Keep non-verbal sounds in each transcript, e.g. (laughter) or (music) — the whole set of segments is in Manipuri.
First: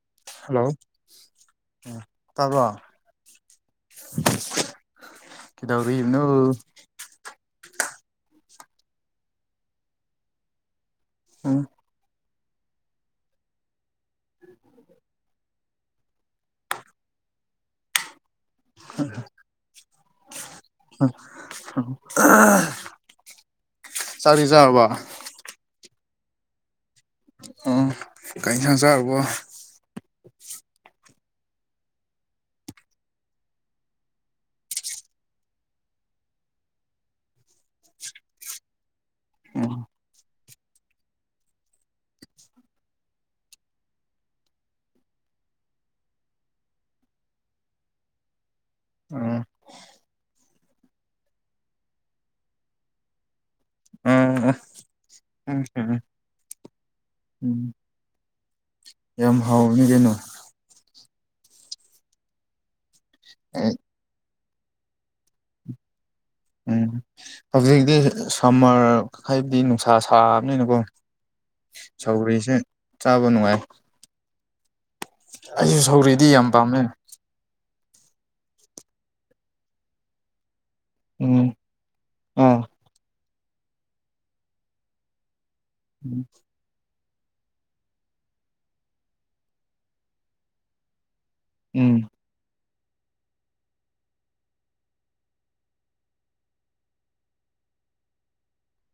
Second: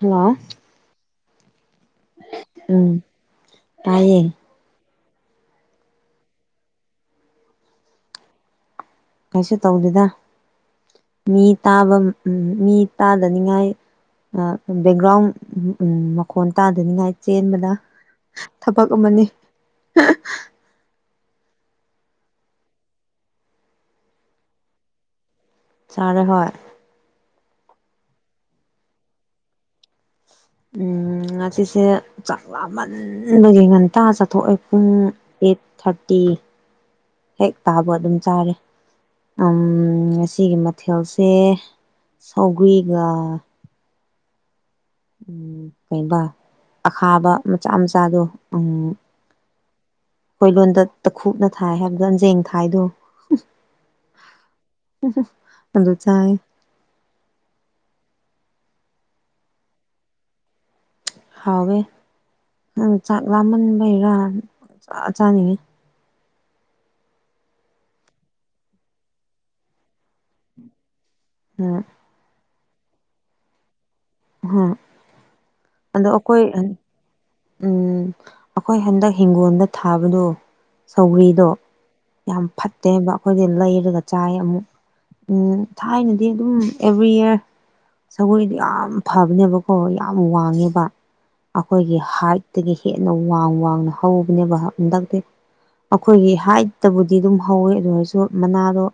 ꯍꯜꯂꯣ ꯍꯂꯣ ꯇꯕ꯭ꯔꯣ ꯎꯝ ꯇꯥꯏꯌꯦ ꯀꯗꯧꯔꯤꯅꯣ ꯀꯩꯁꯨ ꯇꯧꯗꯦꯗ ꯃꯤ ꯎꯝ ꯇꯥꯕ ꯎꯝ ꯃꯤ ꯇꯥꯗꯅꯤꯡꯉꯥꯏ ꯕꯦꯛꯒ꯭ꯔꯥꯎꯟ ꯃꯈꯣꯟ ꯇꯥꯗꯅꯤꯡꯉꯥꯏ ꯆꯦꯟꯕꯗ ꯊꯕꯛ ꯑꯃꯅꯤ ꯆꯛꯇꯤ ꯆꯔꯕꯣ ꯆꯔꯦ ꯍꯣꯏ ꯎꯝ ꯀꯩ ꯏꯅꯁꯥꯡ ꯆꯥꯔꯕꯣ ꯎꯝ ꯉꯁꯤꯁꯦ ꯆꯥꯛ ꯂꯝꯃꯟ ꯕꯒꯤ ꯉꯟꯇꯥ ꯆꯊꯣꯛꯑꯦ ꯄꯨꯡ ꯑꯩꯠ ꯊꯥꯔꯇꯤ ꯍꯦꯛ ꯇꯥꯕꯒ ꯑꯗꯨꯝ ꯆꯥꯔꯦ ꯑꯝ ꯎꯝ ꯉꯁꯤꯒꯤ ꯃꯊꯦꯜꯁꯦ ꯁꯧꯒ꯭ꯔꯤꯒ ꯎꯝ ꯀꯩꯕ ꯑꯈꯥꯕ ꯃꯆꯥ ꯃꯆꯥꯗꯣ ꯎꯝ ꯑꯝ ꯑꯩꯈꯣꯏ ꯂꯣꯟꯗ ꯇꯈꯨꯠꯅꯊꯥꯏ ꯍꯥꯏꯕꯗꯣ ꯑꯟꯖꯦꯡ ꯊꯥꯏꯗꯣ ꯑ ꯑꯗꯨ ꯑꯝ ꯆꯥꯏ (unintelligible) ꯌꯥꯝ ꯍꯥꯎꯕꯅꯤ ꯀꯩꯅꯣ ꯍꯥꯎꯋꯦ ꯅꯪ ꯆꯥꯛ ꯑꯩ ꯂꯥꯃꯟꯕꯩꯔꯥ ꯆ ꯆꯥꯅꯤꯡꯉꯤ ꯎꯝ ꯍꯧꯖꯤꯛꯇꯤ ꯁꯝꯃꯔ ꯍꯥꯏꯕꯗꯤ ꯅꯨꯡꯁꯥ ꯁꯥꯕꯅꯤꯅꯀꯣ ꯎꯝ ꯁꯧꯒ꯭ꯔꯤꯁꯦ ꯆꯥꯕ ꯅꯨꯡꯉꯥꯏ ꯑꯍꯝ ꯑꯩꯁꯨ ꯁꯧꯔ꯭ꯛꯗꯤ ꯌꯥꯝ ꯄꯥꯝꯃꯦ ꯎꯝ ꯑꯩꯈꯣꯏ ꯍꯟꯗꯛ ꯍꯤꯡꯒꯣꯜꯗ ꯊꯥꯕꯗꯣ ꯎꯝ ꯁꯧꯒ꯭ꯔꯤꯗꯣ ꯌꯥꯝ ꯑꯥ ꯐꯠꯇꯦꯕ ꯑꯩꯈꯣꯏꯗꯤ ꯂꯩꯔꯒ ꯆꯥꯏ ꯑꯃꯨꯛ ꯑꯝ ꯎꯝ ꯊꯥꯏꯅꯗꯤ ꯑꯗꯨꯝ ꯑꯦꯕ꯭ꯔꯤ ꯏꯌꯥꯔ ꯁꯒꯣꯏꯗꯤ ꯌꯥꯝ ꯐꯕꯅꯦꯕꯀꯣ ꯌꯥꯝ ꯋꯥꯡꯉꯦꯕ ꯑꯩꯈꯣꯏꯒꯤ ꯍꯥꯏꯠꯇꯒꯤ ꯍꯦꯟꯅ ꯋꯥꯡ ꯋꯥꯡꯅ ꯍꯧꯕꯅꯦꯕ ꯍꯟꯗꯛꯇꯤ ꯑꯩꯈꯣꯏꯒꯤ ꯍꯥꯏꯠꯇꯕꯨꯗꯤ ꯑꯗꯨꯝ ꯍꯧꯋꯦ ꯑꯗꯨ ꯑꯣꯏꯔꯁꯨ ꯃꯅꯥꯗꯣ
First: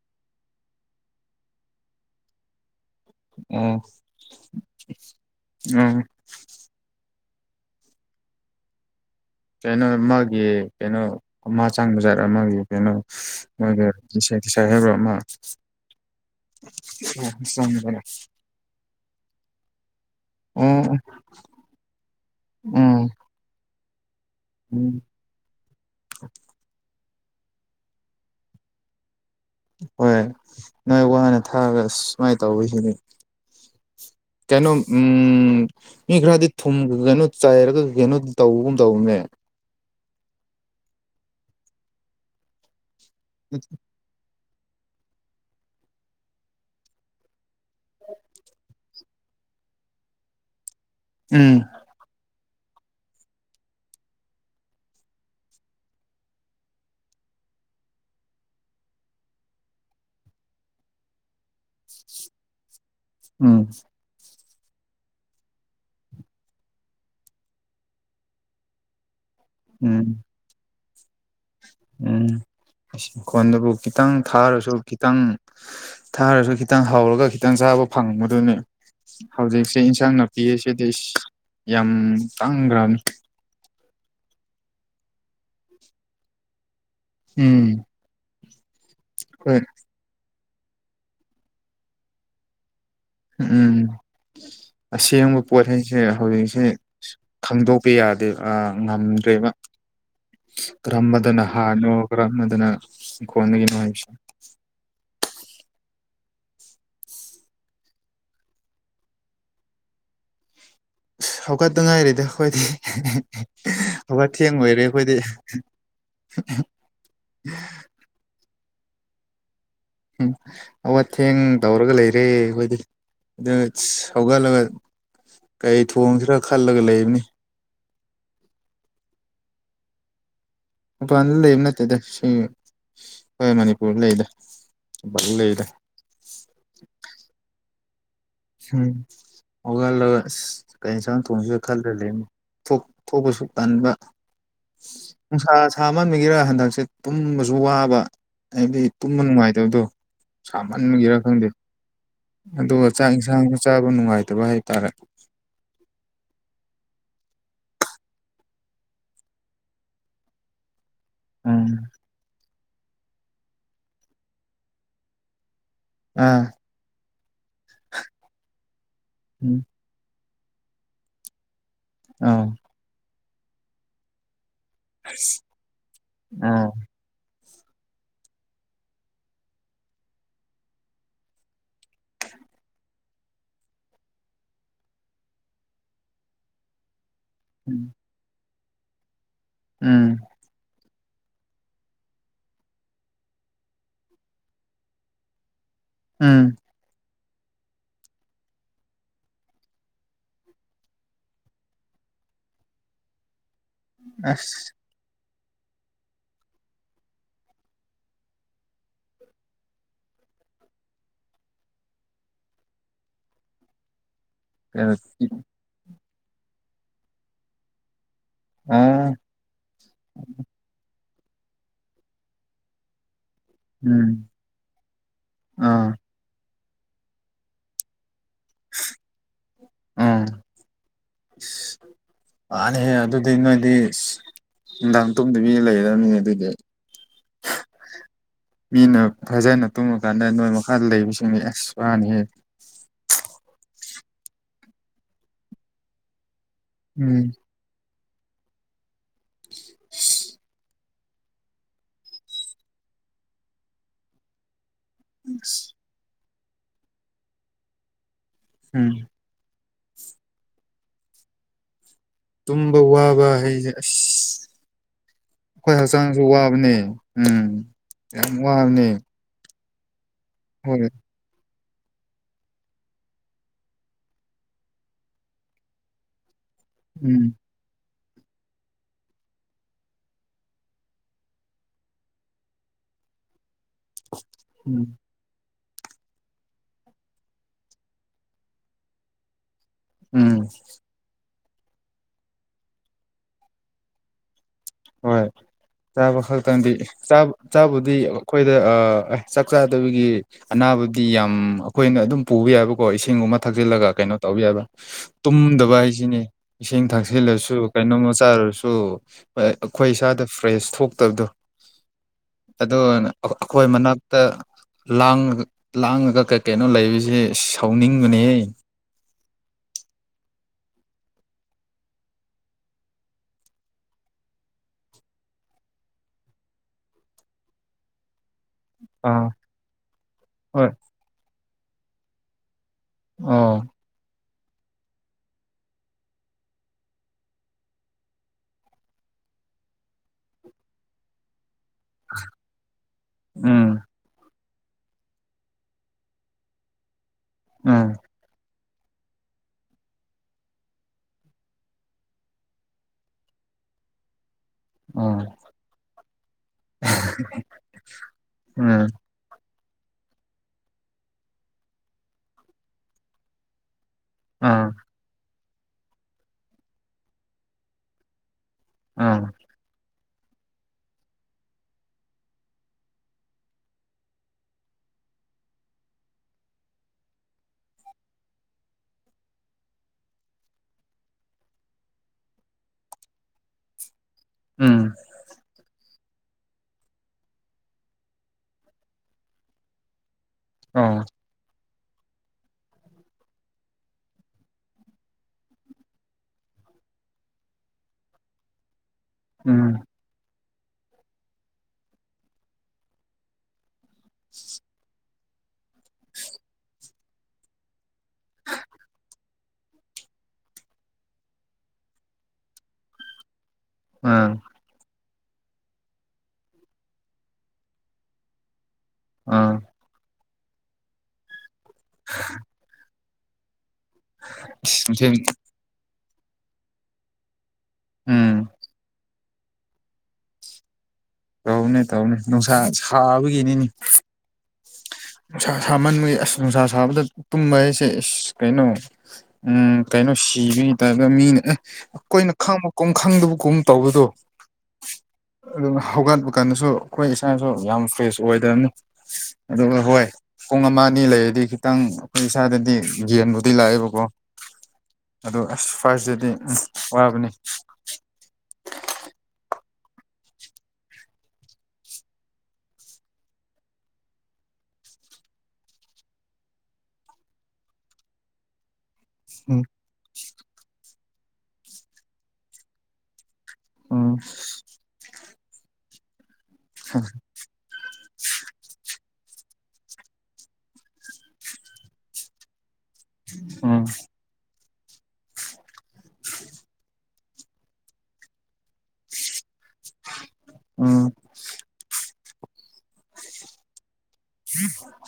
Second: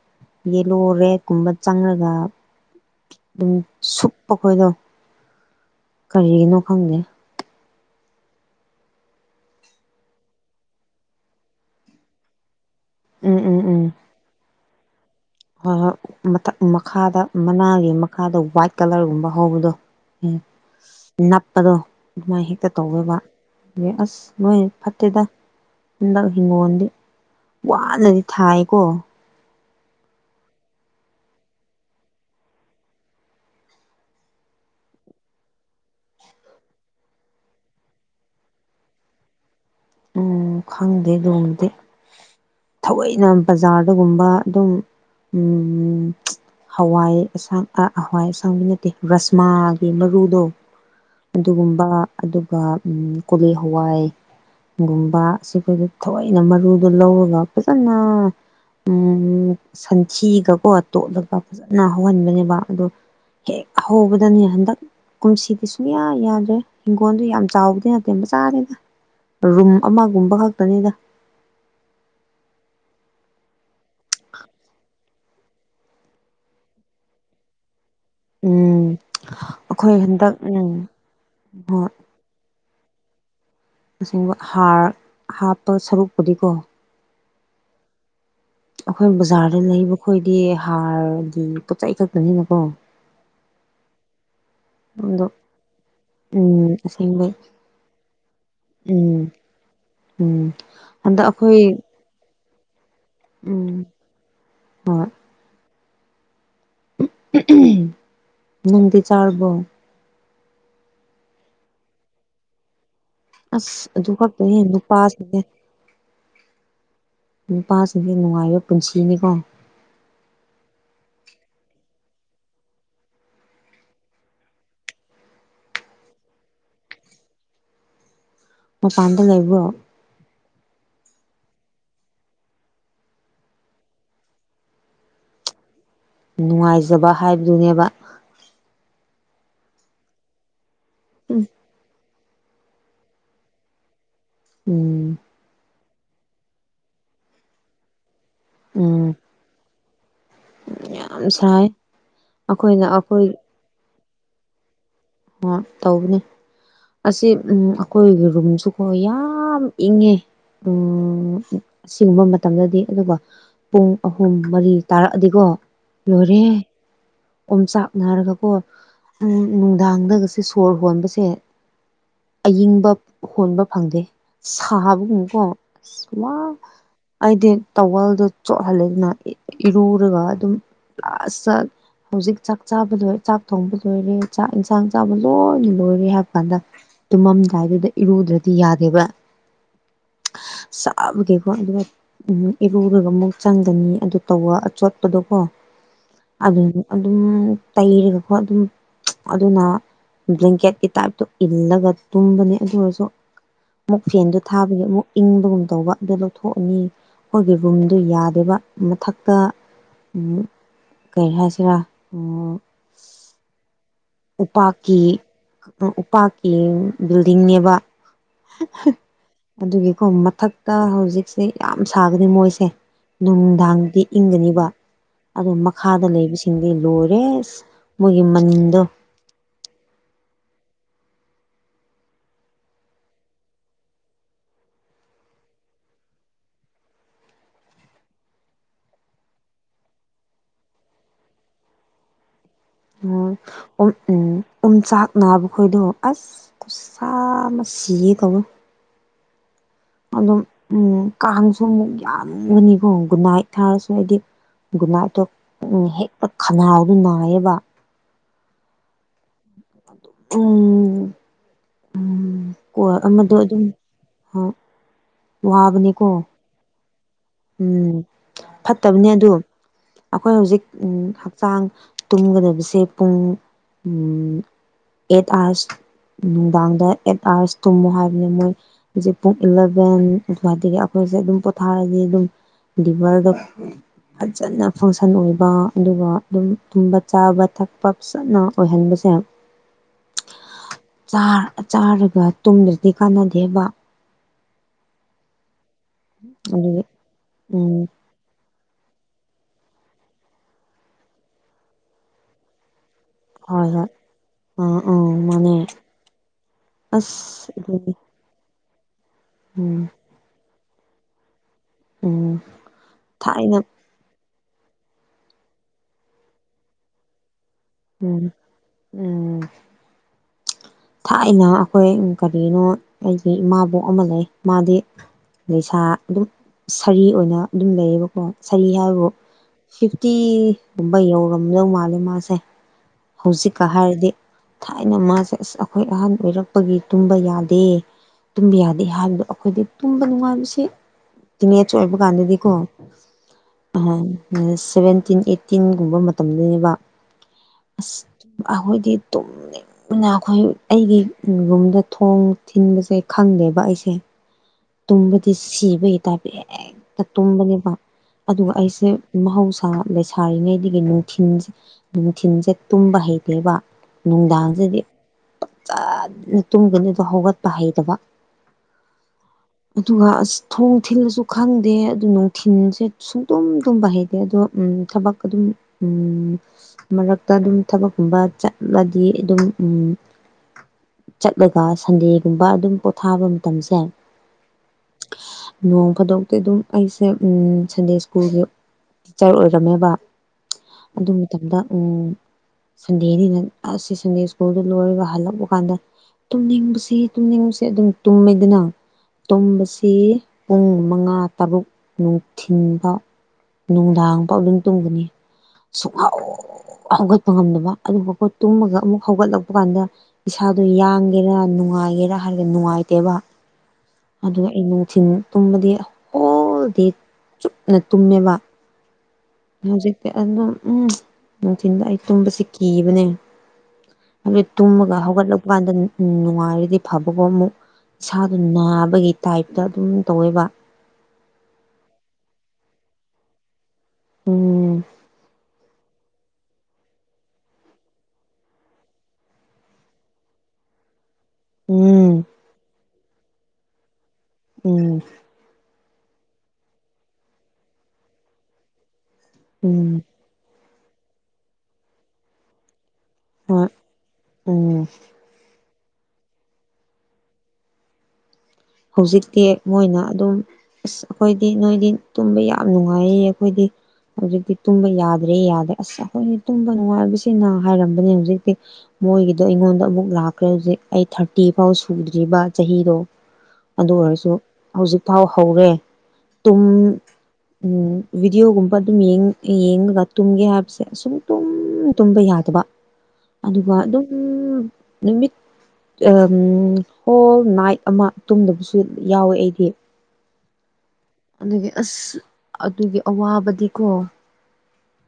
ꯌꯦꯂꯣ ꯔꯦꯗ ꯀꯨꯝꯕ ꯆꯪꯉꯒ ꯑꯗꯨꯝ ꯎꯝ ꯁꯨꯞꯄꯈꯣꯏꯗꯣ ꯎꯝ ꯀꯔꯤꯒꯤꯅꯣ ꯈꯪꯗꯦ ꯀꯩꯅꯣ ꯃꯥꯒꯤ ꯀꯩꯅꯣ ꯑꯃ ꯆꯡꯕꯖꯥꯠꯔ ꯃꯥꯒꯤ ꯀꯩꯅꯣ ꯎꯝ ꯎꯝ ꯃꯣꯏꯒꯤ ꯎꯝ ꯏꯟꯁꯦꯛꯇꯤꯁꯥꯏꯇ ꯍꯥꯏꯕ꯭ꯔꯥ ꯑꯃ ꯍꯣꯏ ꯍꯣꯏ ꯃꯊꯛ ꯃꯈꯥꯗ ꯆꯪꯕꯅꯦ ꯃꯅꯥꯒꯤ ꯃꯈꯥꯗ ꯋꯥꯏꯠ ꯀꯂꯔꯒꯨꯝꯕ ꯍꯧꯕꯗꯣ ꯎꯝ ꯅꯞꯄꯗꯣ ꯑꯗꯨꯃꯥꯏꯅ ꯍꯦꯛꯇ ꯎꯝ ꯇꯧꯋꯦꯕ ꯌꯦ ꯑꯁ ꯅꯣꯏ ꯎꯝ ꯐꯠꯇꯦꯗ ꯍꯟꯗꯛ ꯍꯤꯡꯒꯣꯜꯗꯤ ꯋꯥꯅꯗꯤ ꯊꯥꯏꯀꯣ ꯍꯣꯏ ꯅꯣꯏ ꯋꯥꯅ ꯊꯥꯔꯒ ꯁꯨꯃꯥꯏꯅ ꯇꯧꯕꯁꯤꯅꯤ ꯀꯩꯅꯣ ꯎꯝ ꯃꯤ ꯈꯔꯗꯤ ꯊꯨꯝꯒ ꯀꯩꯅꯣ ꯆꯥꯏꯔꯒ ꯀꯩꯅꯣ ꯇꯧꯕꯒꯨꯝ ꯇꯧꯕꯅꯦ ꯎꯝ ꯈꯪꯗꯦ ꯑꯗꯨꯒꯨꯝꯕꯗꯤ ꯊꯑꯣꯏꯅ ꯕꯖꯥꯔ ꯗꯒꯨꯝꯕ ꯑꯗꯨꯝ ꯎꯝ ꯍꯋꯥꯏ ꯑꯁꯥꯡ ꯑ ꯍꯋꯥꯏ ꯑꯁꯥꯡꯕꯤ ꯅꯠꯇꯦ ꯔꯁꯃꯥꯒꯤ ꯃꯔꯨꯗꯣ ꯎꯝ ꯑꯗꯨꯒꯨꯝꯕ ꯑꯗꯨꯒ ꯀꯣꯂꯤ ꯍꯋꯥꯏ ꯒꯨꯝꯕ ꯁꯤꯈꯣꯏꯗ ꯊꯑꯣꯏꯅ ꯃꯔꯨꯗꯣ ꯂꯧꯔꯒ ꯐꯖꯅ ꯎꯝ ꯁꯟꯊꯤꯒꯀꯣ ꯇꯣꯠꯂꯒ ꯐꯖꯅ ꯍꯧꯍꯟꯕꯅꯦꯕ ꯑꯗꯣ ꯍꯦꯛ ꯎꯝ ꯍꯧꯕꯗꯅꯦ ꯍꯟꯗꯛ ꯀꯨꯝꯁꯤꯒꯤ ꯁꯨꯡꯌꯥ ꯌꯥꯗ꯭ꯔꯦ ꯍꯤꯡꯒꯣꯟꯗꯣ ꯌꯥꯝ ꯆꯥꯎꯕꯗꯤ ꯅꯠꯇꯦ ꯃꯆꯥꯅꯤꯗ ꯔꯨꯝ ꯎꯝ ꯑꯃꯒꯨꯝꯕ ꯈꯛꯇꯅꯤꯗ ꯎꯝ ꯈꯣꯟꯗꯕꯨ ꯈꯤꯇꯪ ꯊꯥꯔꯁꯨ ꯈꯤꯇꯪ ꯊꯥꯔꯁꯨ ꯈꯤꯇꯪ ꯍꯥꯎꯔꯒ ꯈꯤꯇꯪ ꯆꯥꯕ ꯐꯪꯕꯗꯨꯅꯤ ꯎꯝ ꯍꯧꯖꯤꯛꯁꯦ ꯑꯩꯈꯣꯏ ꯏꯟꯁꯥꯡ ꯍꯟꯗꯛ ꯅꯥꯄꯤ ꯎꯝ ꯑꯁꯤꯗꯤ ꯌꯥꯝ ꯇꯥꯡꯒ꯭ꯔꯥꯝ ꯁꯦꯡꯕ ꯍꯥꯔ ꯍꯥꯞꯄ ꯁꯔꯨꯛꯄꯨꯗꯤꯀꯣ ꯎꯝ ꯑꯈꯣꯏ ꯕꯖꯥꯔꯗ ꯍꯣꯏ ꯂꯩꯕ ꯈꯣꯏꯗꯤ ꯍꯥꯔꯒꯤ ꯄꯣꯠ ꯆꯩ ꯈꯛꯇꯅꯤꯅꯀꯣ ꯎꯝ ꯑꯗꯣ ꯑꯁꯦꯡꯕ ꯄꯣꯠ ꯍꯥꯏꯩꯁꯦ ꯍꯧꯖꯤꯛꯁꯦ ꯎꯝ ꯑꯁꯦꯡꯕꯩ ꯈꯪꯗꯣꯛꯄꯤ ꯌꯥꯗꯦ ꯑꯥ ꯎꯝ ꯉꯥꯝꯗ꯭ꯔꯦꯕ ꯎꯝ ꯍꯟꯗꯛ ꯀꯔꯝꯕꯗꯅ ꯑꯩꯈꯣꯏ ꯍꯥꯥꯅꯣ ꯀꯔꯝꯕꯗꯅ ꯎꯝ ꯏꯪꯈꯣꯟꯗꯒꯤꯅꯣ ꯍꯥꯏꯁꯦ ꯍꯣꯏ ꯅꯪꯗꯤ ꯆꯥꯔꯕꯣ ꯍꯧꯒꯠꯇ ꯉꯥꯏꯔꯦꯗꯤ ꯑꯩꯈꯣꯏꯗꯤ ꯑꯁ ꯑꯗꯨ ꯈꯛꯇꯅꯦ ꯊꯦꯡꯂꯣꯏꯔꯦ ꯑꯩꯈꯣꯏꯗꯤ ꯅꯨꯄꯥꯁꯤꯡꯁꯦ ꯅꯨꯄꯥꯁꯤꯡ ꯅꯨꯡꯉꯥꯏꯕ ꯄꯨꯟꯁꯤꯅꯦꯀꯣ ꯎꯝꯑꯋꯊꯦꯡ ꯇꯧꯔꯒ ꯂꯩꯔꯦ ꯑꯩꯈꯣꯏꯗꯤ ꯗꯁ ꯍꯧꯒꯠꯂꯒ ꯀꯩ ꯊꯣꯡꯁꯤꯔꯥ ꯈꯜꯂꯒ ꯂꯩꯕꯅꯤ ꯃꯄꯥꯟꯗ ꯂꯩꯕ꯭ꯔꯣ ꯃꯄꯥꯟꯗ ꯂꯩꯕ ꯅꯠꯇꯦꯗ ꯁꯤ ꯍꯏ ꯃꯅꯤꯄꯨꯔꯗ ꯂꯩꯗ (unintelligible) ꯅꯨꯡꯉꯥꯏꯖꯕ ꯍꯥꯏꯝꯗꯨꯅꯦꯕ ꯎꯝ ꯑꯣꯒꯜꯂꯒ ꯀꯩ ꯏꯦꯟꯁꯥꯡ ꯊꯣꯡꯁꯤꯒ ꯈꯜꯂ ꯂꯩꯝ ꯊꯣꯛ ꯊꯣꯛꯄꯁꯨ ꯇꯥꯟꯕ ꯎꯝ ꯅꯨꯡꯁꯥ ꯁꯥꯃꯟꯕꯒꯤꯔꯥ ꯍꯟꯗꯛꯁꯦ ꯇꯨꯝꯕꯁꯨ ꯋꯥꯕ ꯑꯩꯗꯤ ꯎꯝ ꯇꯨꯝꯕ ꯅꯨꯡꯉꯥꯏꯇꯕꯗꯣ ꯌꯥꯝ ꯁꯥꯃꯟꯒꯤꯔꯥ ꯈꯪꯗꯦ ꯁꯥꯏ ꯑꯩꯈꯣꯏꯅ ꯑꯗꯨꯒ ꯆꯥꯛ ꯑꯩꯈꯣꯏ ꯏꯦꯟꯁꯥꯡꯖꯨ ꯆꯥꯕ ꯅꯨꯡꯉꯥꯏꯇꯕ ꯍꯥꯏꯇꯥꯔꯦ ꯑꯣ ꯇꯧꯕꯅꯦ ꯑꯁꯤ ꯎꯝ ꯑꯩꯈꯣꯏꯒꯤ ꯔꯨꯝꯁꯨꯀꯣ ꯌꯥꯝ ꯏꯪꯉꯦ ꯎ ꯎꯝ ꯎꯝ ꯑꯁꯤꯒꯨꯝꯕ ꯃꯇꯝꯗꯗꯤ ꯑꯗꯨꯒ ꯄꯨꯡ ꯑꯍꯨꯝ ꯃꯔꯤ ꯇꯥꯔꯛꯑꯗꯤꯀꯣ ꯑꯥ ꯂꯣꯔꯦ ꯑꫭꯝꯆꯥꯛꯅꯔꯒꯀꯣ ꯎꯝ ꯅꯨꯡꯗꯥꯡꯗꯒꯁꯦ ꯁꯣꯔ ꯍꯣꯟꯕꯁꯦ ꯑ ꯏꯪꯕ ꯍꯣꯟꯕ ꯐꯪꯗꯦ ꯁꯥꯕꯒꯨꯝꯕꯀꯣ ꯋꯥ ꯑꯥꯎ ꯑꯩꯗꯤ ꯇꯧꯋꯦꯜꯗꯣ ꯆꯣꯠꯍꯜꯂꯦꯗꯅ ꯏꯔꯨꯔꯒ ꯑꯗꯨꯝ ꯂꯥꯁꯇ ꯍꯧꯖꯤꯛ ꯆꯥꯛ ꯆꯥꯕ ꯂꯣꯏ ꯆꯥꯛ ꯊꯣꯡꯕ ꯂꯣꯏꯔꯦ ꯆꯥꯛ ꯏꯟꯁꯥꯡ ꯆꯥꯕ ꯂꯣꯏꯅ ꯂꯣꯏꯔꯦ ꯍꯥꯏꯕ ꯀꯥꯟꯗ ꯇꯨꯝꯃꯝꯗꯥꯏꯗꯨꯗ ꯎꯝ ꯏꯔꯨꯗ꯭ꯔꯗꯤ ꯌꯥꯗꯦꯕ ꯎꯝ ꯁꯕꯒꯤꯀꫭ ꯎꯝ ꯏꯔꯨꯔꯒꯃꯨꯛ ꯆꯪꯒꯅꯤ ꯑꯗꯨ ꯇꯧꯕ ꯑꯆꯣꯠꯄꯗꯣꯀꯣ ꯎꯝ ꯑꯗꯨ ꯑꯗꯨꯝ ꯇꯩꯔꯒꯀꯣ ꯑꯗꯨꯝ ꯑꯗꯨꯅ ꯕ꯭ꯂꯦꯡꯀꯦꯠꯀꯤ ꯇꯥꯏꯞꯇꯣ ꯏꯜꯂꯒ ꯇꯨꯝꯕꯅꯦ ꯑꯗꯨ ꯑꯣꯏꯔꯁꯨ ꯑꯃꯨꯛ ꯐꯦꯟꯗꯣ ꯑꯁ ꯊꯥꯕꯒꯤ ꯑꯃꯨꯛ ꯏꯪꯕꯒꯨꯝ ꯇꯧꯕ ꯑꯗꯨꯒ ꯊꯣꯛꯑꯅꯤ ꯑꯩꯈꯣꯏꯒꯤ ꯔꯨꯝꯗꯨ ꯌꯥꯗꯦꯕ ꯃꯊꯛꯇ ꯎꯝ ꯀꯔꯤ ꯍꯥꯏꯁꯤꯔꯥ ꯎ ꯑꯣ ꯎꯄꯥꯛꯀꯤ ꯎꯄꯥꯛꯀꯤ ꯕꯤꯜꯗꯤꯡꯅꯦꯕ ꯑꯗꯨꯒꯤꯀꯣ ꯃꯊꯛꯇ ꯍꯧꯖꯤꯛ ꯁꯦ ꯌꯥꯝ ꯁꯥꯒꯅꯤ ꯃꯣꯏꯁꯦ ꯅꯨꯡꯗꯥꯡꯗꯤ ꯎꯝ ꯏꯪꯒꯅꯤꯕ ꯑꯗꯨ ꯑꯥ ꯃꯈꯥꯗ ꯂꯩꯕꯁꯤꯡꯗꯤ ꯂꯣꯏꯔꯦ ꯑꯁ ꯃꯣꯏꯒꯤ ꯃꯅꯤꯟꯗꯣ ꯑ ꯋꯥꯅꯦꯍꯦ ꯑꯗꯨꯗꯤ ꯅꯣꯏꯗꯤ ꯅꯨꯡꯗꯥꯡ ꯇꯨꯝꯗꯕꯤꯗ ꯂꯩꯔꯕꯅꯤ ꯑꯗꯨꯏꯗꯤ ꯃꯤꯅ ꯐꯖꯅ ꯇꯨꯝꯃꯀꯥꯟꯗ ꯅꯣꯏ ꯃꯈꯥꯗ ꯂꯩꯕꯁꯤꯡꯅꯤ ꯑꯁ ꯋꯥꯅꯤꯍꯦ ꯎ ꯎ ꯎꯝ ꯆꯥꯛ ꯅꯥꯕ ꯈꯣꯏꯗꯣ ꯑꯁ ꯎꯝ ꯈꯨꯁꯥꯃ ꯁꯤꯒꯦ ꯇꯩꯋꯦ (inaudible) ꯑꯗꯨꯝ ꯎꯝ ꯀꯥꯡꯁꯨ ꯑꯃꯨꯛ ꯌꯥꯝꯒꯅꯤꯀꯣ ꯒꯨꯟ ꯅꯥꯏꯠ ꯊꯥꯔꯁꯨ ꯍꯥꯏꯗꯤ ꯒꯨꯅꯥꯢꯠꯇꯤ ꯍꯦꯛꯇ ꯈꯅꯥꯎꯗꯨ ꯅꯥꯏꯌꯦꯕ ꯎꯝ (inaudible) ꯎꯨꯡ ꯇꯨꯝꯕ ꯀꯣ ꯋꯥꯕ ꯑꯃꯗꯣ ꯑꯗꯨꯝ ꯍꯥꯏꯁꯦ ꯑꯁ ꯑꯩꯈꯣꯏ ꯋꯥꯕꯅꯦꯀꯣ ꯍꯛꯆꯥꯡꯁꯨ ꯋꯥꯕꯅꯦ ꯎꯝ ꯌꯥꯝ ꯋꯥꯕꯅꯦ ꯐꯠꯇꯕꯅꯦꯕ ꯑꯗꯣ ꯑꯃ ꯍꯧꯖꯤꯛ ꯎꯞ ꯍꯣꯏ ꯍꯛꯆꯥꯡ ꯇꯨꯝꯒꯗꯕꯁꯦ ꯄꯨꯡ ꯏꯝ ꯑꯩꯠ ꯑꯥꯋꯔꯁ ꯅꯨꯡꯗꯥꯡꯗ ꯑꯦꯠ ꯎꯝ ꯂꯥꯁ ꯇꯨꯝꯃꯣ ꯍꯥꯏꯕꯅꯤ ꯃꯣꯏ ꯍꯧꯖꯤꯛ ꯄꯨꯡ ꯏꯂꯚꯦꯟ ꯑꯗꯨꯋꯥꯏꯗꯒꯤ ꯑꯩꯈꯣꯏꯁꯦ ꯑꯗꯨꯝ ꯄꯣꯊꯥꯔꯗꯤ ꯑꯗꯨꯝ ꯂꯤꯚꯔꯗ ꯐꯖꯅ ꯎꯝ ꯐꯪꯁꯟ ꯑꯣꯏꯕ ꯑꯗꯨꯒ ꯑꯗꯨꯝ ꯇꯨꯝꯕ ꯆꯥꯕ ꯊꯛꯄ ꯐꯖꯅ ꯑꯣꯏꯍꯟꯕꯁꯦ ꯎꯝ ꯆꯥꯔꯒ ꯆꯥꯔꯒ ꯇꯨꯝꯕꯖꯤꯗꯤ ꯀꯥꯟꯅꯗꯦꯕ ꯍꯣꯏ ꯆꯥꯕ ꯈꯛꯇꯪꯗꯤ ꯑꯗꯨꯒꯤ ꯆꯥ ꯎꯝ ꯆꯥꯕꯨꯗꯤ ꯑꯩꯈꯣꯏꯗ ꯆꯥꯛ ꯆꯥꯗꯕꯒꯤ ꯑꯅꯥꯕꯗꯤ ꯌꯥꯝ ꯑꯩꯈꯣꯏꯅ ꯑꯗꯨꯝ ꯄꯨꯕ ꯌꯥꯏꯕꯀꯣ ꯏꯁꯤꯡꯒꯨꯝꯕ ꯍꯣꯏ ꯊꯛꯆꯤꯜꯂꯒ ꯍꯣꯏ ꯀꯩꯅꯣ ꯇꯧꯕ ꯌꯥꯕ ꯑꯥ ꯑꯥ ꯃꯥꯅꯦ ꯇꯨꯝꯗꯕ ꯍꯥꯏꯁꯤꯅꯤ ꯏꯁꯤꯡ ꯊꯛꯆꯤꯜꯂꯁꯨ ꯑꯁ ꯑꯗꯨꯅꯤ ꯀꯩꯅꯣꯃ ꯆꯥꯔꯁꯨ ꯎꯝ ꯑꯩꯈꯣꯏ ꯏꯁꯥꯗ ꯐ꯭ꯔꯦꯁ ꯊꯣꯛꯇꯕꯗꯣ ꯎꯝ ꯑꯗꯣ ꯊꯥꯏꯅ ꯑꯩꯈꯣꯏ ꯃꯅꯥꯛ ꯇ ꯂꯥꯡ ꯂꯥꯡꯉꯒ ꯂꯥꯡꯉꯒ ꯀꯩ ꯀꯩꯅꯣ ꯂꯩꯕꯁꯦ ꯎꯝ ꯁꯥꯎꯅꯤꯡꯕꯅꯦ ꯎꯝ ꯊꯥꯏꯅ ꯑꯩꯈꯣꯏ ꯀꯔꯤꯅꯣ ꯑꯩꯒꯤ ꯏꯃꯥꯕꯣꯛ ꯑꯃ ꯂꯩ ꯃꯥꯗꯤ ꯂꯩꯁꯥ ꯑꯗꯨꯝ ꯁꯔꯤ ꯑꯣꯏꯅ ꯑꯗꯨꯝ ꯂꯩꯌꯦꯕ ꯑꯣ ꯁꯔꯤ ꯍꯥꯏꯕꯨ ꯑꯥ ꯍꯣꯏ ꯐꯤꯞꯇꯤꯒꯨꯝꯕ ꯌꯧꯔꯝꯗꯧ ꯃꯥꯜꯂꯦ ꯃꯥꯁꯦ ꯑꯣ ꯍꯧꯖꯤꯛꯀ ꯍꯥꯏꯔꯗꯤ ꯊꯥꯏꯅ ꯃꯥꯁꯦ ꯑꯁ ꯑꯩꯈꯣꯏ ꯑꯍꯟ ꯑꯣꯏꯔꯛꯄꯒꯤ ꯇꯨꯝꯕ ꯌꯥꯗꯦ ꯇꯨꯝꯕ ꯌꯥꯗꯦ ꯍꯥꯏꯕꯗꯣ ꯑꯩꯈꯣꯏꯗꯤ ꯇꯨꯝꯕ ꯅꯨꯡꯉꯥꯏꯕꯁꯤ ꯇꯤꯟ ꯑꯦꯖ ꯑꯣꯏꯕ ꯀꯥꯟꯗꯗꯤꯀꯣ ꯎꯝ ꯁꯚꯦꯟꯇꯤꯟ ꯑꯩꯠꯇꯤꯟꯒꯨꯝꯕ ꯃꯇꯝꯗꯅꯦꯕ ꯎꯝ ꯑꯁ ꯑꯩꯈꯣꯏꯗꯤ ꯇꯨꯝꯃꯦ ꯅ ꯑꯩꯈꯣꯏ ꯑꯩꯒꯤ ꯌꯨꯝꯗ ꯊꯣꯡ ꯊꯤꯟꯕꯁꯦ ꯈꯪꯗꯦꯕ ꯑꯩꯁꯦ ꯇꯨꯝꯕꯗꯤ ꯑꯣ ꯁꯤꯕꯒꯤ ꯇꯥꯏꯕ ꯍꯦꯛꯇ ꯇꯨꯝꯕꯅꯦꯕ ꯑꯗꯨꯒ ꯑꯩꯁꯦ ꯎꯝ ꯃꯍꯧꯁꯥ ꯂꯩꯁꯥꯔꯤꯉꯩꯗꯒꯤ ꯅꯨꯡꯊꯤꯟ ꯅꯨꯡꯊꯤꯟꯁꯦ ꯇꯨꯝꯕ ꯍꯩꯇꯦꯕ ꯑꯥ ꯅꯨꯡꯗꯥꯡꯁꯤꯗꯤ ꯐꯖꯅ ꯇꯨꯝꯗꯕꯤꯗ ꯍꯧꯒꯠꯄ ꯍꯩꯇꯥꯕ ꯑꯥ ꯑꯗꯨꯒ ꯑꯁ ꯊꯣꯡ ꯊꯤꯜꯂꯁꯨ ꯈꯪꯗꯦ ꯑꯗꯨ ꯅꯨꯡꯊꯤꯟꯜꯁꯦ ꯁꯨꯡꯇꯨꯝ ꯇꯨꯝꯕ ꯍꯩꯇꯦ ꯑꯗꯣ ꯎꯝ ꯊꯕꯛ ꯑꯗꯨꯝ ꯎꯝ ꯃꯔꯛꯇ ꯑꯗꯨꯝ ꯊꯕꯛꯀꯨꯝꯕ ꯆꯠꯂꯗꯤ ꯑꯗꯨꯝ ꯎꯝ ꯆꯠꯂꯒ ꯁꯟꯗꯦꯒꯨꯝꯕ ꯑꯗꯨꯝ ꯄꯣꯊꯥꯕ ꯃꯇꯝꯁꯦ ꯎꯝ ꯅꯣꯡ ꯐꯥꯗꯣꯛꯇꯤ ꯑꯗꯨꯝ ꯑꯩꯁꯦ ꯁꯟꯗꯦ ꯁ꯭ꯀꯨꯜꯒꯤ ꯇꯤꯆꯔ ꯑꯣꯏꯔꯝꯃꯦꯕ ꯑꯣ ꯑꯗꯨ ꯃꯇꯝꯗ ꯎꯝ ꯁꯟꯗꯦꯅꯤꯅ ꯑꯁ ꯁꯟꯗꯦ ꯁ꯭ꯀꯨꯜꯗ ꯂꯣꯏꯔꯒ ꯍꯜꯂꯛꯄ ꯀꯥꯟꯗ ꯇꯨꯝꯅꯤꯡꯕꯁꯤ ꯇꯨꯝꯅꯤꯡꯕꯁꯤ ꯑꯗꯨꯝ ꯇꯨꯝꯃꯦꯗꯅ ꯎꯝ ꯇꯨꯝꯕꯁꯤ ꯄꯨꯡ ꯃꯉꯥ ꯇꯔꯨꯛ ꯅꯨꯡꯊꯤꯟꯐꯥꯎ ꯅꯨꯡꯗꯥꯡ ꯐꯥꯎ ꯑꯗꯨꯝ ꯇꯨꯝꯕꯅꯤ ꯁꯨꯛꯍꯧ ꯍꯧꯒꯠꯄ ꯉꯝꯗꯕ ꯑꯗꯨꯒꯐꯥꯎꯕꯣ ꯇꯨꯝꯃꯒ ꯑꯃꯨꯛ ꯍꯧꯒꯠꯂꯛꯄ ꯀꯥꯟꯗ ꯏꯁꯥꯗꯣ ꯌꯥꯡꯒꯦꯔꯥ ꯅꯨꯡꯉꯥꯏꯒꯦꯔꯥ ꯍꯥꯏꯔꯒ ꯅꯨꯡꯉꯥꯏꯇꯦꯕ ꯑꯥ ꯑꯗꯨꯒ ꯑꯩ ꯅꯨꯡꯊꯤꯟ ꯇꯨꯝꯕꯗꯤ ꯍꯣꯜꯗꯦ ꯆꯨꯞꯅ ꯇꯨꯝꯃꯦꯕ ꯑꯥ ꯍꯧꯖꯤꯛꯇꯤ ꯑꯗꯨꯝ ꯎꯝ ꯅꯨꯡꯊꯤꯟꯗ ꯑꯩ ꯇꯨꯝꯕꯁꯦ ꯀꯤꯕꯅꯦ ꯑꯗꯨ ꯇꯨꯝꯃꯒ ꯅꯨꯡꯊꯤꯜ ꯍꯧꯒꯠꯂꯛꯄ ꯀꯥꯟꯗ ꯅꯨꯡꯉꯥꯏꯔꯗꯤ ꯐꯕꯀꯣ ꯑꯃꯨꯛ ꯏꯁꯥꯗꯣ ꯎꯝ ꯅꯥꯕꯒꯤ ꯇꯥꯏꯞꯇ ꯑꯗꯨꯝ ꯇꯧꯋꯦꯕ ꯇꯧꯕꯅꯦ ꯇꯧꯕꯅꯦ ꯅꯨꯡꯁꯥ ꯁꯥꯕꯒꯤꯅꯤꯅꯦ ꯎꯝ ꯅꯨꯡꯁꯥ ꯁꯥꯃꯟꯕꯒꯤ ꯑꯁ ꯅꯨꯡꯁꯥ ꯁꯥꯕꯗ ꯇꯨꯝꯕ ꯍꯥꯏꯁꯦ ꯏꯁ ꯀꯩꯅꯣ ꯎꯝ ꯀꯩꯅꯣ ꯁꯤꯕꯒꯤ ꯇꯥꯏꯞꯇ ꯃꯤꯅ ꯑꯦ ꯎꯝ ꯑꯩꯈꯣꯏꯅ ꯈꯪꯕ ꯀꯨꯝ ꯈꯪꯗꯕ ꯀꯨꯝ ꯇꯧꯕꯗꯣ ꯎꯝ ꯑꯗꯨꯝ ꯍꯧꯒꯠꯄ ꯀꯥꯟꯗꯁꯨ ꯑꯩꯈꯣꯏ ꯏꯁꯥꯁꯨ ꯌꯥꯝ ꯐ꯭ꯔꯦꯁ ꯑꯣꯏꯗꯕꯅꯤ ꯑꯗꯨꯒ ꯎꯝ ꯍꯣꯏ ꯄꯨꯡ ꯑꯃ ꯑꯅꯤ ꯂꯩꯔꯗꯤ ꯈꯤꯇꯪ ꯑꯩꯈꯣꯏ ꯏꯁꯥꯗꯗꯤ ꯌꯦꯟꯕꯨꯗꯤ ꯍꯣꯏ ꯂꯥꯛꯑꯦꯕꯀꯣ ꯎꯝ ꯑꯗꯣ ꯑꯁ ꯐꯥꯔꯁ ꯇꯗꯤ ꯎꯝ ꯋꯥꯕꯅꯤ ꯍꯧꯖꯤꯛꯇꯤ ꯃꯣꯏꯅ ꯑꯗꯨꯝ ꯑꯁ ꯑꯩꯈꯣꯏꯗꯤ ꯅꯣꯏꯗꯤ ꯇꯨꯝꯕ ꯌꯥꯝ ꯅꯨꯡꯉꯥꯏꯌꯦ ꯑꯩꯈꯣꯏꯗꯤ ꯍꯧꯖꯤꯛꯇꯤ ꯇꯨꯝꯕ ꯌꯥꯗ꯭ꯔꯦ ꯌꯥꯗ꯭ꯔꯦ ꯑꯁ ꯑꯩꯈꯣꯏ ꯇꯨꯝꯕ ꯅꯨꯡꯉꯥꯏꯕꯁꯤꯅ ꯍꯥꯏꯔꯝꯕꯅꯦ ꯍꯧꯖꯤꯛꯇꯤ ꯃꯣꯏꯒꯤꯗꯣ ꯎꯝ ꯑꯩꯉꯣꯟꯗ ꯑꯃꯨꯛ ꯂꯥꯛꯈ꯭ꯔꯦ ꯍꯧꯖꯤꯛ ꯑꯩ ꯊꯥꯔꯇꯤ ꯐꯥꯎ ꯁꯨꯗ꯭ꯔꯤꯕ ꯆꯍꯤꯗꯣ ꯑꯗꯨ ꯎꯝ ꯑꯣꯏꯔꯁꯨ ꯍꯧꯖꯤꯛꯐꯥꯎ ꯍꯧꯔꯦ ꯇꯨꯝ ꯎꯝ ꯕꯤꯗꯤꯑꯣꯒꯨꯝꯕ ꯑꯗꯨꯝ ꯌꯦꯡꯉꯒ ꯇꯨꯝꯒꯦ ꯍꯥꯏꯕꯁꯦ ꯁꯨꯛꯇꯨꯝ ꯇꯨꯝꯕ ꯌꯥꯗꯦ ꯑꯗꯨꯒ ꯎꯝ ꯑꯗꯨꯝ ꯅꯨꯃꯤꯠ ꯍꯣꯜ ꯅꯥꯏꯠ ꯑꯃ ꯇꯨꯝꯗꯕꯁꯨ ꯌꯥꯎꯋꯦ ꯑꯩꯗꯤ ꯎꯝ ꯑꯗꯨꯒꯤ ꯑꯁ ꯑꯗꯨꯒꯤ ꯑꯋꯥꯕꯗꯤꯀꯣ (inaudible)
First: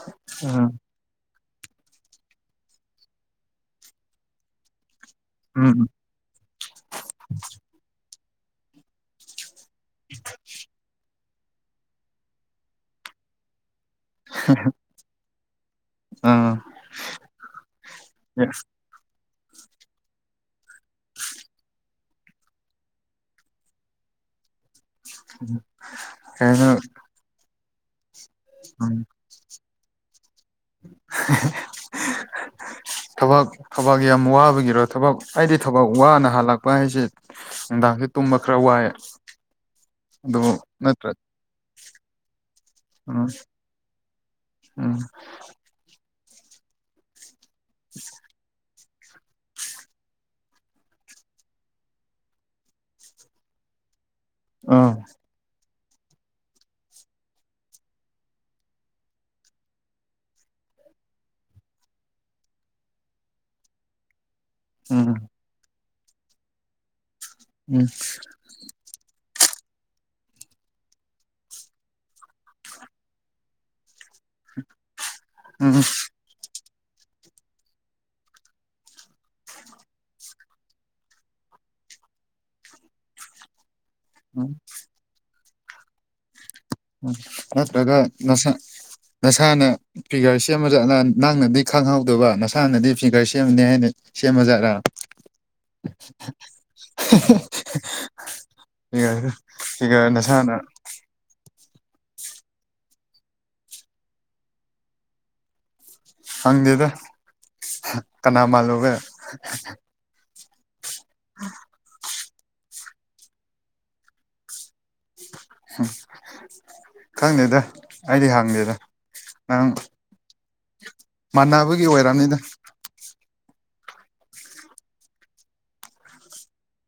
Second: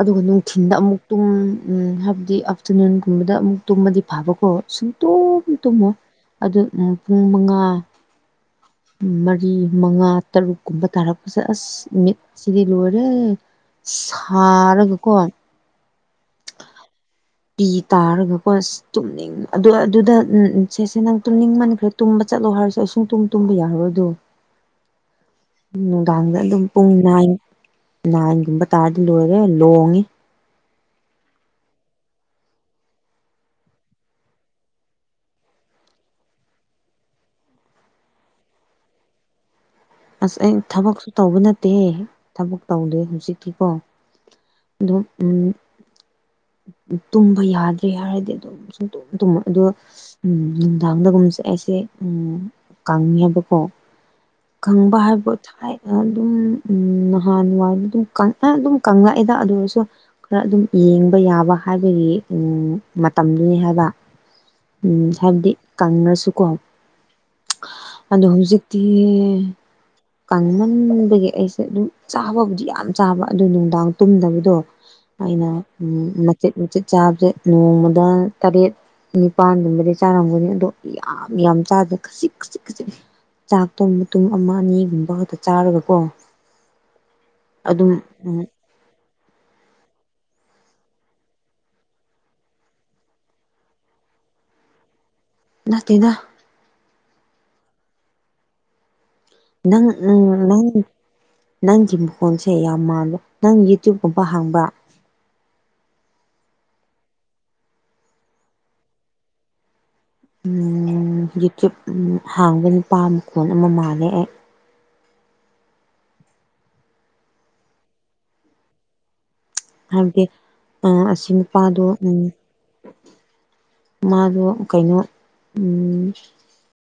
ꯑꯗꯨꯒ ꯅꯨꯡꯊꯤꯟꯗ ꯑꯃꯨꯛ ꯇꯨꯝ ꯍꯥꯏꯕꯗꯤ ꯑꯥꯞꯇꯔꯅꯨꯟꯒꯨꯝꯕꯗ ꯑꯃꯨꯛ ꯇꯨꯝꯃꯗꯤ ꯐꯕꯀꯣ ꯁꯨꯡꯇꯨꯝ ꯎꯝ ꯎꯝ ꯇꯨꯝꯃꯣꯏ ꯑꯗꯨ ꯄꯨꯡ ꯃꯉꯥ ꯃꯔꯤ ꯃꯉꯥ ꯇꯔꯨꯛ ꯀꯨꯝꯕ ꯇꯥꯔꯛꯄꯁꯦ ꯑꯁ ꯃꯤꯠꯁꯤꯗꯤ ꯂꯣꯏꯔꯦ ꯁꯥꯔꯒꯀꯣ ꯑꯥ ꯄꯤ ꯇꯥꯔꯒꯀꯣꯁ ꯇꯨꯝꯅꯤꯡ ꯑꯗꯨ ꯑꯗꯨꯗ ꯎꯝ ꯁꯦꯁꯦ ꯅꯪ ꯇꯨꯝꯅꯤꯡ ꯃꯟꯈ꯭ꯔꯦ ꯇꯨꯝꯕ ꯆꯠꯂꯣ ꯍꯥꯏꯔꯁꯨ ꯑ ꯁꯨꯡ ꯇꯨꯝ ꯇꯨꯝꯕ ꯌꯥꯔꯔꯣꯏꯗꯣ (inaudible) ꯅꯨꯡꯗꯥꯡꯗ ꯑꯗꯨꯝ ꯀꯩꯅꯣ ꯄꯨꯡ ꯅꯥꯏꯟ ꯅꯥꯏꯟ ꯒꯨꯝꯕ ꯎꯝ ꯇꯥꯔꯗꯤ ꯂꯣꯏꯔꯦ ꯂꯣꯡꯉꯤ ꯊꯕꯛ ꯊꯕꯛ ꯌꯥꯝ ꯋꯥꯕꯒꯤꯔꯣ ꯊꯕꯛ ꯑꯩꯗꯤ ꯊꯕꯛ ꯋꯥꯅ ꯍꯜꯂꯛꯄ ꯍꯥꯏꯁꯦ ꯅꯨꯡꯗꯥꯡꯁꯦ ꯇꯨꯝꯕ ꯈꯔ ꯋꯥꯏꯑꯦ ꯑꯁ ꯑꯩ ꯊꯕꯛꯁꯨ ꯇꯧꯕ ꯅꯠ ꯇꯦ ꯊꯕꯛ ꯇꯧꯗꯦ ꯎꯝ ꯍꯧꯖꯤꯛꯇꯤꯀꯣ ꯑꯗꯨ ꯎꯝ ꯎꯝ ꯇꯨꯝꯕ ꯌꯥꯗ꯭ꯔꯤ ꯍꯥꯏꯔꯗꯤ ꯑꯗꯨꯝ ꯑꯗꯨꯝ ꯇꯨꯝꯃꯣꯏ ꯑꯗꯣ ꯅꯨꯡꯗꯥꯡꯗꯒꯨꯝꯁꯦ ꯑꯩꯁꯦ ꯎꯝ ꯀꯪꯉꯦꯕꯀꯣ ꯑꯥ ꯈꯪꯕ ꯍꯥꯏꯕꯨ ꯊꯥꯏ ꯑꯗꯨꯝ ꯎꯝ ꯅꯍꯥꯟꯋꯥꯏ ꯑꯗꯨꯝ ꯀꯪ ꯑꯦ ꯑꯗꯨꯝ ꯀꯪꯂꯛꯑꯦꯗ ꯑꯗꯨ ꯑꯣꯏꯔꯁꯨ ꯈꯔ ꯑꯗꯨꯝ ꯌꯦꯡꯕ ꯌꯥꯕ ꯍꯥꯏꯕꯒꯤ ꯎꯝ ꯃꯇꯝꯗꯨꯅꯤ ꯍꯥꯏꯕ ꯎꯝ ꯍꯥꯏꯕꯗꯤ ꯀꯪꯉꯁꯨꯀꯣ ꯎꯝ ꯑꯗꯣ ꯍꯧꯖꯤꯛ ꯇꯤꯌꯦ ꯀꯥꯡꯃꯟꯕꯒꯤ ꯑꯩꯁꯦ ꯑꯗꯨꯝ ꯆꯥꯕꯕꯨꯗꯤ ꯌꯥꯝ ꯆꯥꯕ ꯑꯗꯨ ꯅꯨꯡꯗꯥꯡ ꯇꯨꯝꯗꯕꯗꯣ ꯑꯩꯅ ꯎꯝ ꯃꯆꯦꯠ ꯃꯆꯦꯠ ꯆꯥꯕꯁꯦ ꯅꯣꯡꯃꯗ ꯇꯔꯦꯠ ꯅꯤꯄꯥꯟꯒꯨꯝꯕꯗꯤ ꯆꯥꯔꯝꯒꯅꯤ ꯑꯗꯣ ꯌꯥꯝ ꯌꯥꯝ ꯆꯥꯗꯦ ꯈꯖꯤꯤꯛ ꯈꯖꯤꯛ ꯈꯖꯤꯛ ꯈꯖꯤꯛ ꯅꯤ ꯆꯥꯛꯇꯣ ꯃꯇꯨꯝ ꯎꯝ ꯑꯃ ꯑꯅꯤꯒꯨꯝꯕ ꯈꯛꯇ ꯆꯥꯔꯒꯀꯣ ꯑꯗꯨꯝ ꯅꯠꯇ꯭ꯔꯒ ꯅꯁꯥ ꯅꯁꯥꯅ ꯐꯤꯒꯔ ꯁꯦꯝꯃꯖꯥꯠꯂ ꯅꯪꯅꯗꯤ ꯈꯪꯍꯧꯗꯕ ꯅꯁꯥꯅꯗꯤ ꯐꯤꯒꯔ ꯁꯦꯝꯕꯅꯤ ꯍꯥꯏꯅ ꯁꯦꯝꯃ ꯖꯥꯠꯂ ꯅꯥꯠꯇꯦꯗ (unintelligible) ꯅꯪ ꯎꯝ ꯅꯁꯥꯅ ꯅꯪ ꯅꯪꯒꯤ ꯃꯈꯣꯟꯁꯦ ꯌꯥꯝ ꯃꯥꯜꯂꯦ ꯅꯪ ꯌꯨꯇ꯭ꯌꯨꯕꯀꯨꯝꯕ ꯍꯥꯡꯕꯥ ꯍꯪꯗꯦꯗ ꯀꯅꯥ ꯃꯥꯜꯂꯨꯒꯦ (unintelligible) ꯎꯝ ꯌꯨꯇ꯭ꯌꯨꯞ ꯍꯥꯡꯕ ꯅꯨꯄꯥ ꯃꯈꯣꯟ ꯑꯃ ꯃꯥꯜꯂꯦ ꯑꯩ ꯈꯪꯗꯦꯗ ꯑꯩꯗꯤ ꯍꯪꯗꯦꯗ ꯅꯪ ꯍꯥꯏꯕꯗꯤ ꯑ ꯑꯁꯤ ꯅꯨꯄꯥꯗꯣ ꯃꯥꯟꯅꯕꯒꯤ ꯎꯝ ꯑꯣꯏꯔꯝꯅꯤꯗ ꯃꯥꯗꯣ ꯀꯩꯅꯣ ꯎꯝ